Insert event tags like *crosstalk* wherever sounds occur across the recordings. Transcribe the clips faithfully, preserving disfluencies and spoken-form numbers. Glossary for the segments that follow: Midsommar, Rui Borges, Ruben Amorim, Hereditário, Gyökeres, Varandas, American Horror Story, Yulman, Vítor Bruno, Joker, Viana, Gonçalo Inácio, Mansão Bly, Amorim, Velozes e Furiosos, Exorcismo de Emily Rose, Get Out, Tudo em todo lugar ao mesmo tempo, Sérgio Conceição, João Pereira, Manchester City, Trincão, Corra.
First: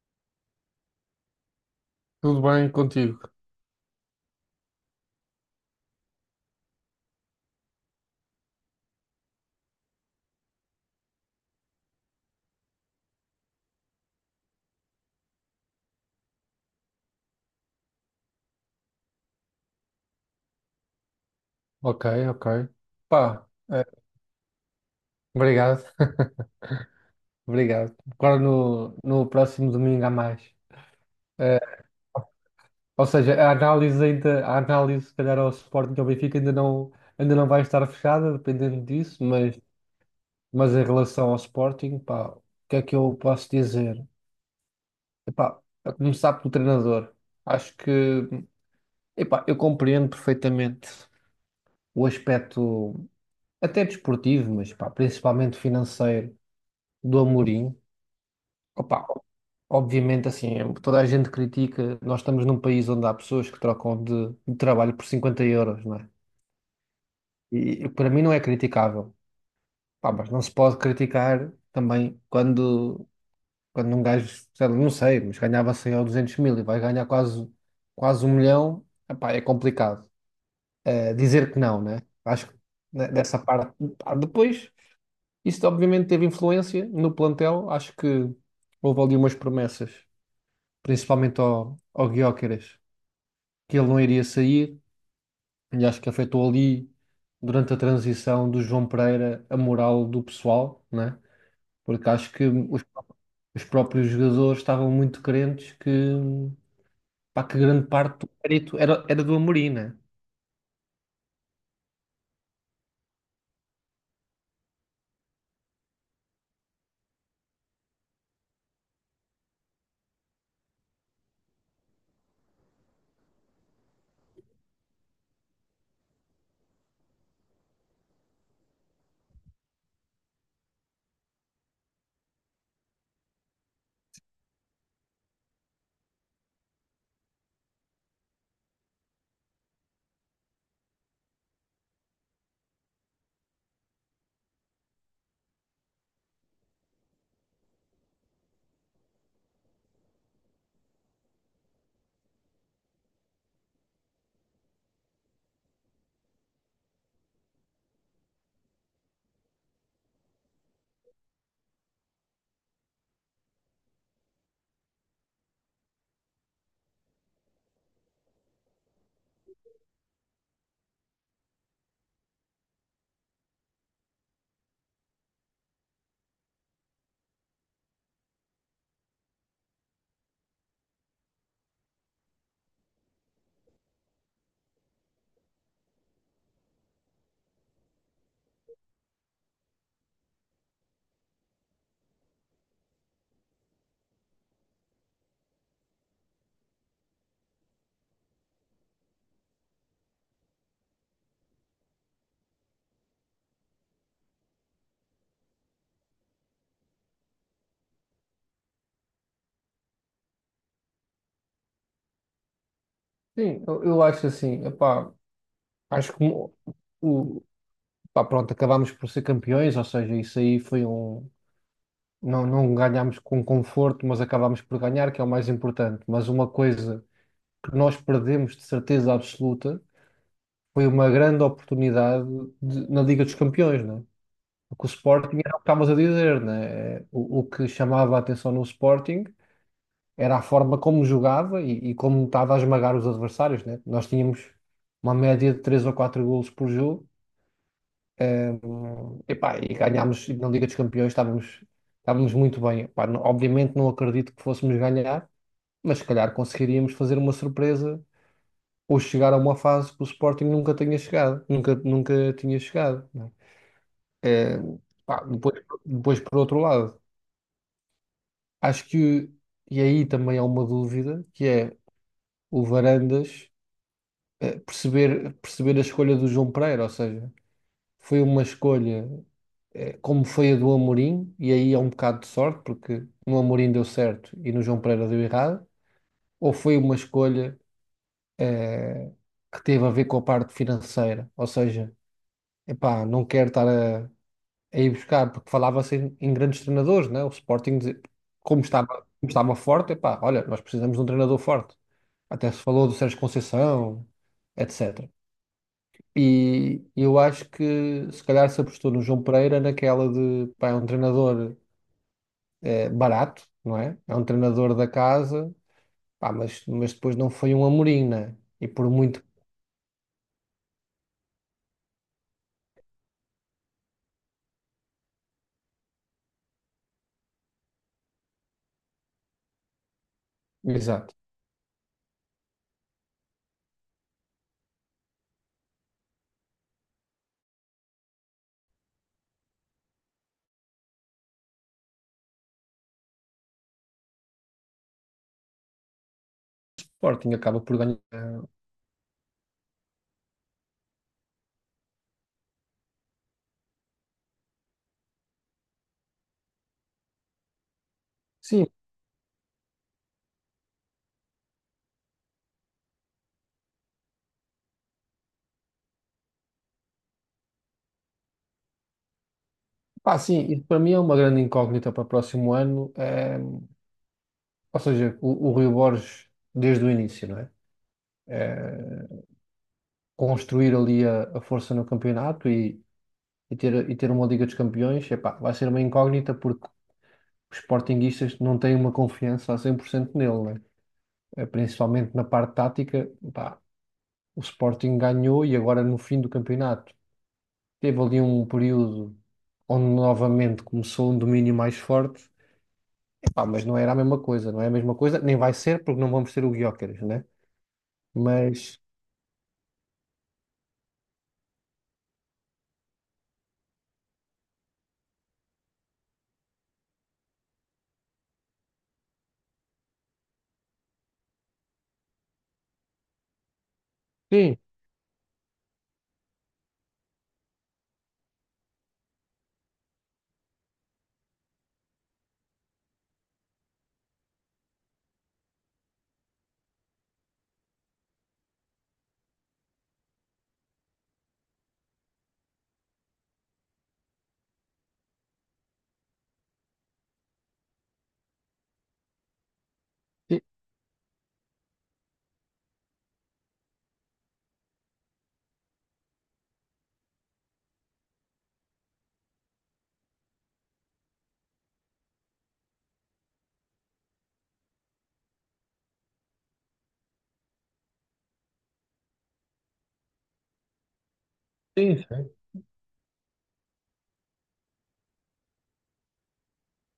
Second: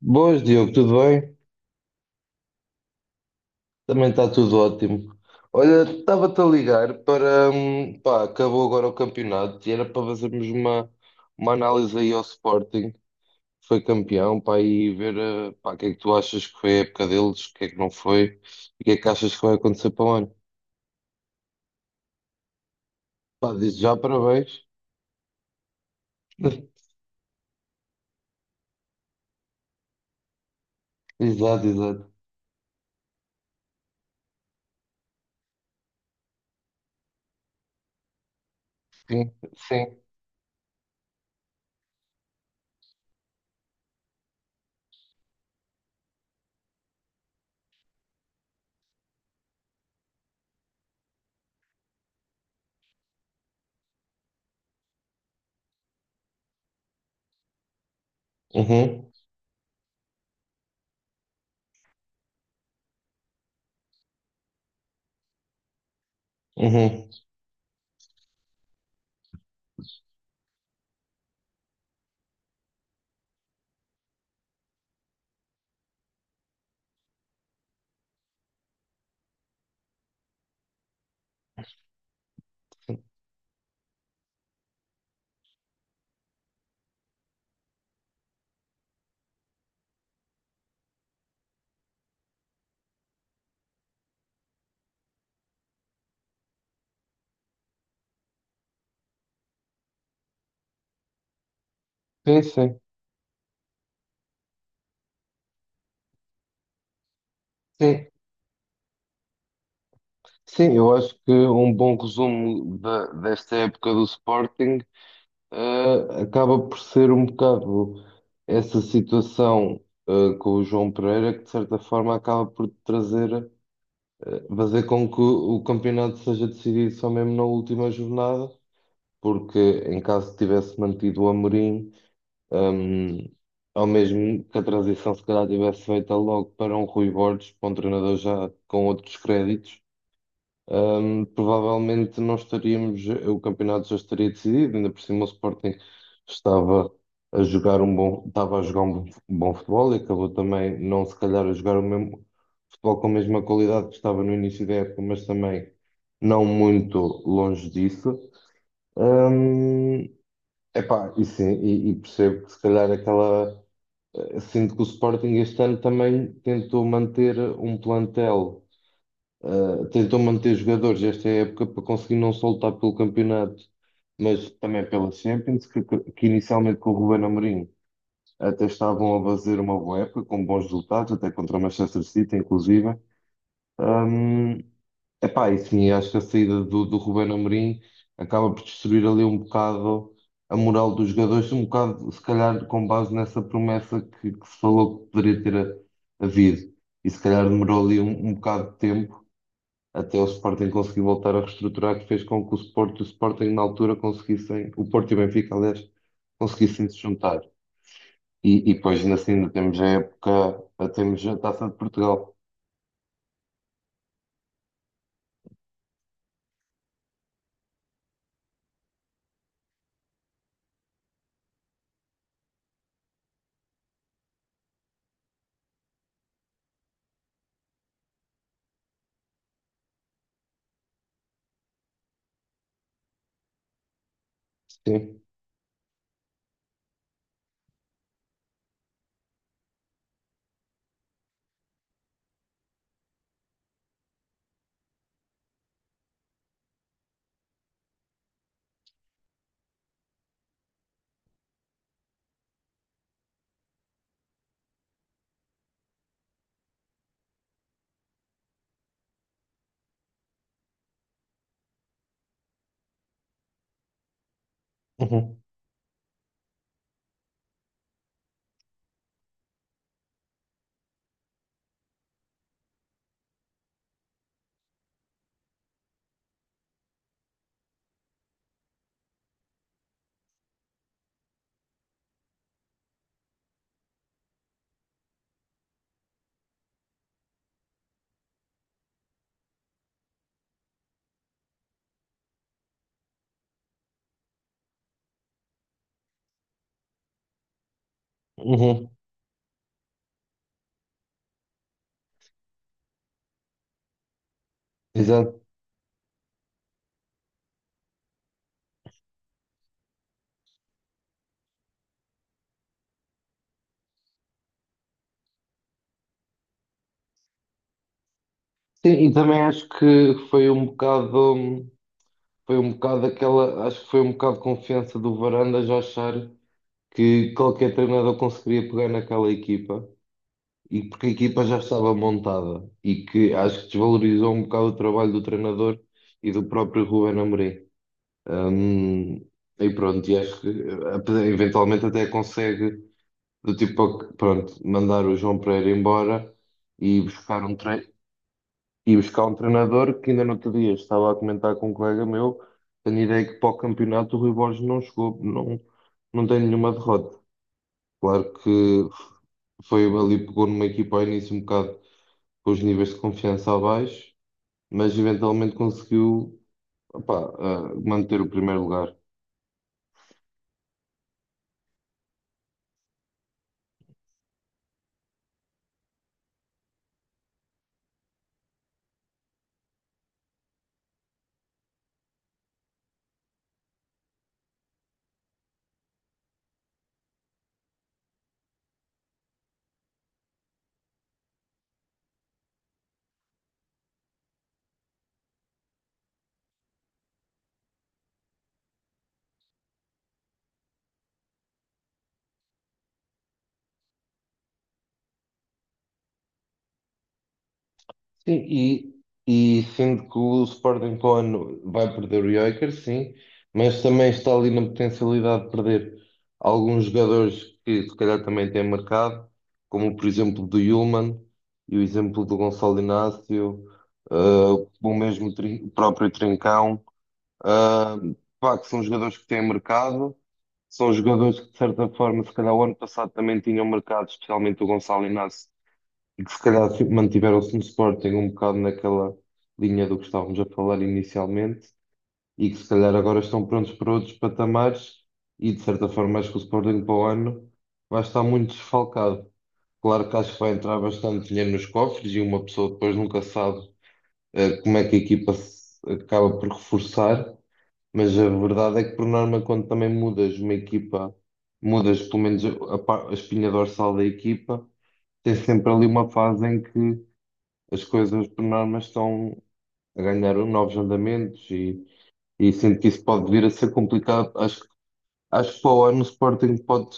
Boas, Diogo, tudo bem? Tudo bem contigo? Também está tudo ótimo. Olha, estava-te a ligar para. hum, Pá, acabou agora o campeonato e era para fazermos uma, uma análise aí ao Sporting, que foi campeão, pá, e ver eh, pá, o que é que tu achas que foi a época deles, o que é que não foi e o que é que achas que vai acontecer para o ano. Ok, ok. Pá, Pá, diz eh, já parabéns. obrigado, *laughs* *laughs* obrigado. Agora no, no próximo domingo há mais. Eh, Exato, exato. ou seja, a análise ainda, a análise, se calhar, ao Sporting e ao Benfica ainda não, ainda não vai estar fechada, dependendo disso, Sim, mas, sim. mas em relação ao Sporting, pá, o que é que eu posso dizer? Epá, a começar pelo treinador. Acho que, epá, eu compreendo perfeitamente o aspecto, até desportivo, mas pá, principalmente financeiro, do Amorim. Opa, Uhum, obviamente, assim, toda a gente critica. Nós estamos num país onde há pessoas que trocam de, de trabalho por cinquenta euros, não é? uhum. E, e para mim não é criticável. Pá, mas não se pode criticar também quando, quando um gajo, sei lá, não sei, mas ganhava cem ou duzentos mil e vai ganhar quase, quase um milhão. Epá, é complicado. Eh, dizer que não, né? Acho que né, dessa parte. Pá, depois. Isso obviamente teve influência no plantel. Acho que houve ali umas promessas principalmente ao, ao Gyökeres, que ele não iria sair, e acho que afetou ali, durante a transição do João Pereira, a moral do pessoal, né? Porque acho Sim, que sim, os, os próprios jogadores estavam muito crentes que, pá, que grande sim. parte do mérito era, era do Amorim, né? Sim, eu acho que um bom resumo da- desta época do Sporting. Uh, acaba por ser um bocado essa situação, uh, com o João Pereira que, de certa forma, acaba por trazer, uh, fazer com que o o campeonato seja decidido só mesmo na última jornada, porque em caso tivesse mantido o Amorim, um, ou mesmo que a transição se calhar tivesse feita logo para um Rui Borges, para um treinador já com outros créditos. Ahm, provavelmente não estaríamos, o campeonato já estaria decidido, ainda por cima o Sporting estava a jogar um bom, estava a jogar um bom, um bom futebol e acabou também não se calhar a jogar o mesmo futebol com a mesma qualidade que estava no início da época, mas também não muito longe disso. Hum, Epá, e sim, e, e percebo que se calhar aquela. eh, Sinto que o Sporting este ano também tentou manter um plantel. Uh, tentou manter jogadores esta época para conseguir não só lutar pelo campeonato, mas também pela Champions, que, que- inicialmente com o Ruben Amorim até estavam a fazer uma boa época, com bons resultados, até contra o Manchester City, inclusive. Um, Epá, e sim, acho que a saída do, do Ruben Amorim acaba por destruir ali um bocado a moral dos jogadores, um bocado, se calhar, com base nessa promessa que, que se falou que poderia ter havido. E se calhar demorou ali um, um bocado de tempo até o Sporting conseguir voltar a reestruturar, que fez com que o Sport e o Sporting na altura conseguissem, o Porto e o Benfica, aliás, conseguissem se juntar. E, e depois ainda assim ainda temos a época, a- temos a Taça de Portugal. Sim, eu, eu acho assim, epá, acho que o, o- pá, pronto, acabámos por ser campeões, ou seja, isso aí foi um. Não, não ganhámos com conforto, mas acabámos por ganhar, que é o mais importante. Mas uma coisa que nós perdemos de certeza absoluta foi uma grande oportunidade de- na Liga dos Campeões, né? Porque o Sim. Sporting era o que estavas a dizer, né? O, o que chamava a atenção no Sporting era a forma como jogava e, e como estava a esmagar os adversários, né? Nós tínhamos uma média de três ou quatro golos por jogo, eh, epá, e ganhámos na Liga dos Campeões, estávamos, estávamos muito bem. Epá, não- obviamente não acredito que fôssemos ganhar, mas se calhar conseguiríamos fazer uma surpresa ou chegar a uma fase que o Sporting nunca tenha chegado, nunca, nunca tinha chegado, não é? Eh, pá, Uhum. depois, depois, por outro lado, acho que, e aí também há uma dúvida, que é o Varandas eh, perceber, perceber a escolha do João Pereira, ou seja, foi uma escolha eh, como foi a do Amorim, e aí é um bocado de sorte, porque no Amorim deu certo e no João Pereira deu errado, ou foi uma escolha eh, que teve a ver com a parte financeira, ou seja, epá, não quero estar a, a ir buscar, porque falava-se em, em grandes treinadores, né? O Sporting, dizer- como estava, Uhum. como estava forte, epá, olha, nós precisamos de um treinador forte. Até se falou do Sérgio Conceição, etcétera. Exato. E eu acho que se calhar se apostou no João Pereira naquela de, pá, é um treinador eh, barato, não é? É um treinador da casa, pá, mas, mas depois não foi um Amorim, né? E por Sim, e muito. também acho que foi um bocado, foi um bocado aquela, acho que foi um bocado de confiança do Varandas a achar que qualquer treinador conseguiria pegar naquela equipa e porque a Exato. equipa já estava montada e que acho que desvalorizou um bocado o trabalho do treinador e do próprio Ruben Amorim. Hum, e pronto, e acho que eh, eventualmente até consegue do tipo, pronto, mandar o João Pereira embora O e Sporting buscar um acaba por tre ganhar. e buscar um treinador que ainda no outro dia estava a comentar com um colega meu, tenho ideia que para o campeonato o Rui Borges não chegou, não, não tem nenhuma derrota. Claro Sim, que foi ali, pegou numa equipa ao início um bocado com os níveis de confiança abaixo, mas eventualmente conseguiu opá, ah, manter o primeiro lugar. pá, sim, isso para mim é uma grande incógnita para o próximo ano. eh, ou seja, o, o Rui Borges, desde o início, não é? Eh, construir ali a, a força no campeonato e, e ter, e ter uma Liga dos Campeões, epá, vai ser uma incógnita porque os sportinguistas não têm uma confiança a cem por cento nele, não é? Eh, Principalmente na parte tática, pá, o Sporting ganhou e agora no fim do campeonato teve ali um período onde novamente começou um domínio mais forte. Pá, mas não era a mesma coisa, não é a mesma coisa, nem vai ser porque não vamos ter o Gyökeres, né? Mas Sim, e, e sendo que o Sporting para o ano vai perder o Joker, sim, mas também está ali na potencialidade de perder alguns jogadores que se calhar também têm marcado, como por exemplo do Yulman e o exemplo do Gonçalo Inácio, ah, sim, o mesmo Trin- o próprio Trincão. Ah, Pá, que são jogadores que têm mercado, são jogadores que, de certa forma, se calhar o ano passado também tinham mercado, especialmente o Gonçalo Inácio, e que se calhar fi- mantiveram-se no Sporting um bocado naquela linha do que estávamos a falar inicialmente, e que se calhar agora estão prontos para outros patamares, e de certa forma acho que o Sporting para o ano vai estar muito desfalcado. Claro que acho que sim, vai entrar bastante dinheiro nos cofres, e uma pessoa depois nunca sabe, eh, como é que a equipa se acaba por reforçar. Mas a verdade é que, por norma, quando também mudas uma equipa, mudas pelo menos a, pa- a espinha dorsal da equipa, tens sempre ali uma fase em que as coisas, por norma, estão a ganhar novos andamentos e, sim. Sim. e sinto que isso pode vir a ser complicado. Acho, que- acho que para o ano o Sporting pode,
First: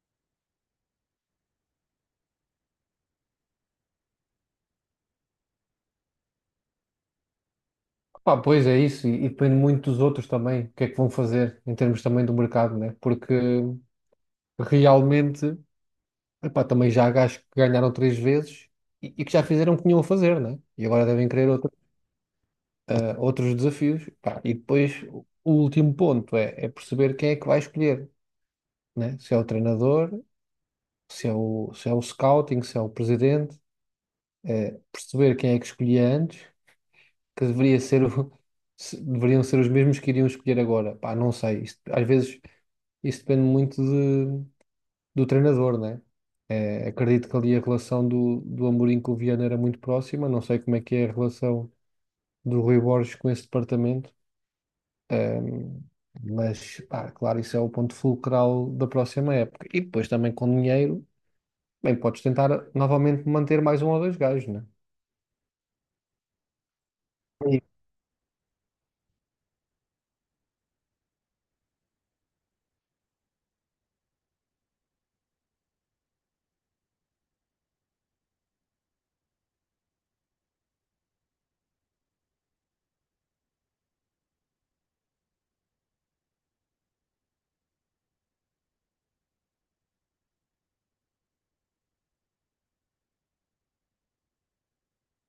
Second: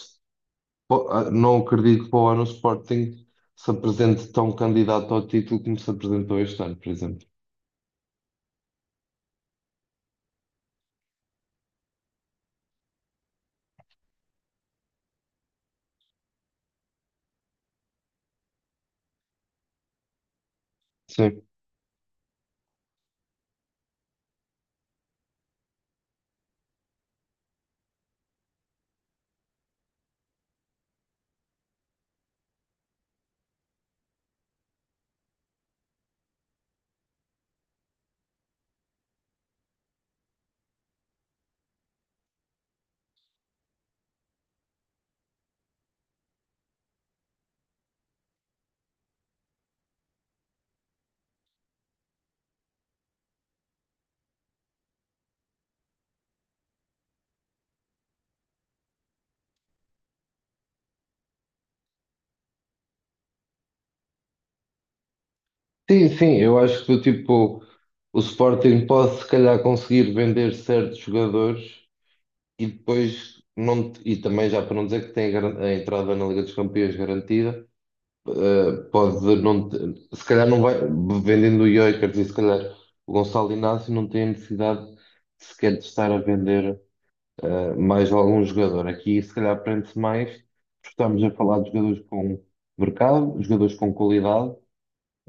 po- ah, não acredito que para o ano o Sporting se apresente tão candidato ao título como se apresentou este ano, por exemplo. Pá, pois é isso, e, e depende muito dos outros também, o que é que vão fazer em termos também do mercado, né? Porque realmente, epá, também já há gajos que ganharam três vezes e, e que já fizeram o que tinham a fazer, né? E agora devem Sim. querer outro- eh, outros desafios. Pá, e depois o o último ponto é, é perceber quem é que vai escolher, né? Se é o treinador, se é o, se é o scouting, se é o presidente. eh, perceber quem é que escolhi antes, que deveria ser o- *laughs* se- deveriam ser os mesmos que iriam escolher agora. Pá, não sei. Isto- às vezes isso depende muito de- do treinador, né? Eh, acredito que ali a relação do, do Amorim com o Viana era muito próxima. Não sei como é que é a relação do Rui Borges com esse departamento. Ehm, mas, pá, claro, isso é o ponto fulcral da próxima época. E depois também com dinheiro, bem, podes tentar novamente manter mais um ou dois gajos, né? Sim, sim, eu acho que Aí. tipo, o Sporting pode se calhar conseguir vender certos jogadores e depois não, te- e também já para não dizer que tem a, garan- a entrada na Liga dos Campeões garantida, eh, pode não te- se calhar não vai vendendo o Gyökeres e se calhar o Gonçalo Inácio não tem a necessidade sequer de estar a vender eh, mais algum jogador. Aqui se calhar prende-se mais, porque estamos a falar de jogadores com mercado, jogadores com qualidade,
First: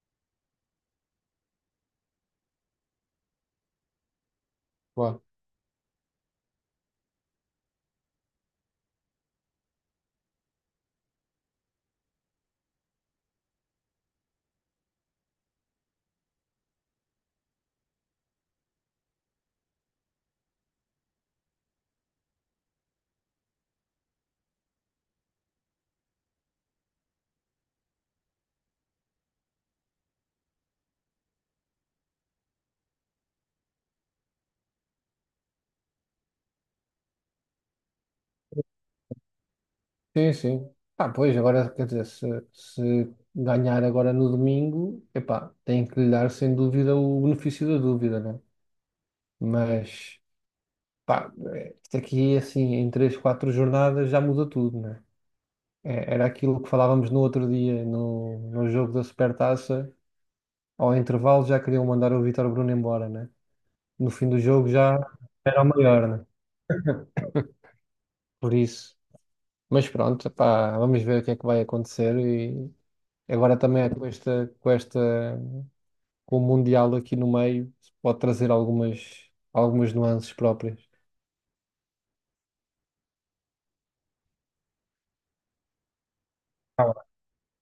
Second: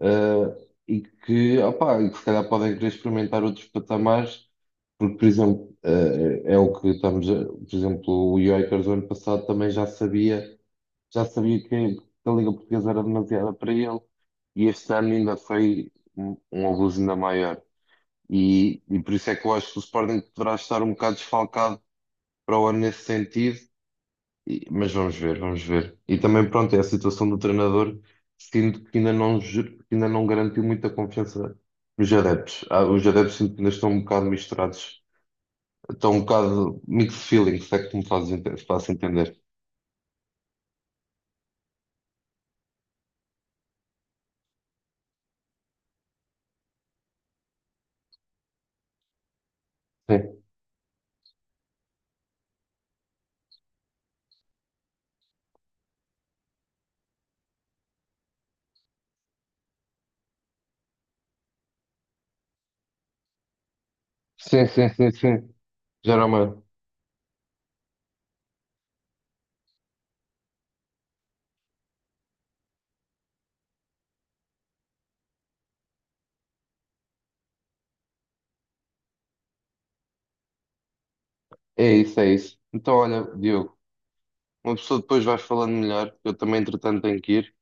eh, e que, opá, e que se calhar podem querer experimentar outros patamares, porque, por exemplo, eh, é o que estamos, a- por exemplo, o Jokers do ano passado também já sabia, já sabia que, que a Liga Portuguesa era demasiada para ele, e este ano ainda foi um, um abuso ainda maior. E, e por isso é que eu acho que o Sporting poderá estar um bocado desfalcado para o ano nesse sentido e- mas vamos ver, vamos ver. E também, pronto, é a situação do treinador, sinto que ainda não, ju- que ainda não garantiu muita confiança nos adeptos. Ah, os adeptos sinto que ainda estão um bocado misturados, estão um bocado mixed feelings, se é que tu me fazes ente- faço entender. Sim, sim. Pá, pois, agora, quer dizer, se, se ganhar agora no domingo, epá, tem que lhe dar sem dúvida o benefício da dúvida, né? Mas, Sim, pá, é, isto aqui, assim, em três, quatro jornadas já muda tudo, né? É, era aquilo que falávamos no outro dia, no, no jogo da Supertaça, ao intervalo já queriam mandar o Vítor Bruno embora, né? No fim do sim, jogo sim, já sim, sim. era o maior, né? Geralmente, Por isso. Mas pronto, epá, vamos ver o que é que vai acontecer e agora também é com esta, com esta. Com o Mundial aqui no meio, pode trazer algumas, algumas nuances próprias. é isso, é isso. Então, olha, Diogo, uma pessoa depois vais falando melhor, eu também, Tá entretanto, bom. tenho que ir,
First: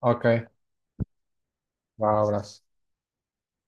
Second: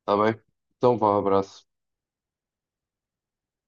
está Ok, bem? Então, vá, abraço. vá, abraço.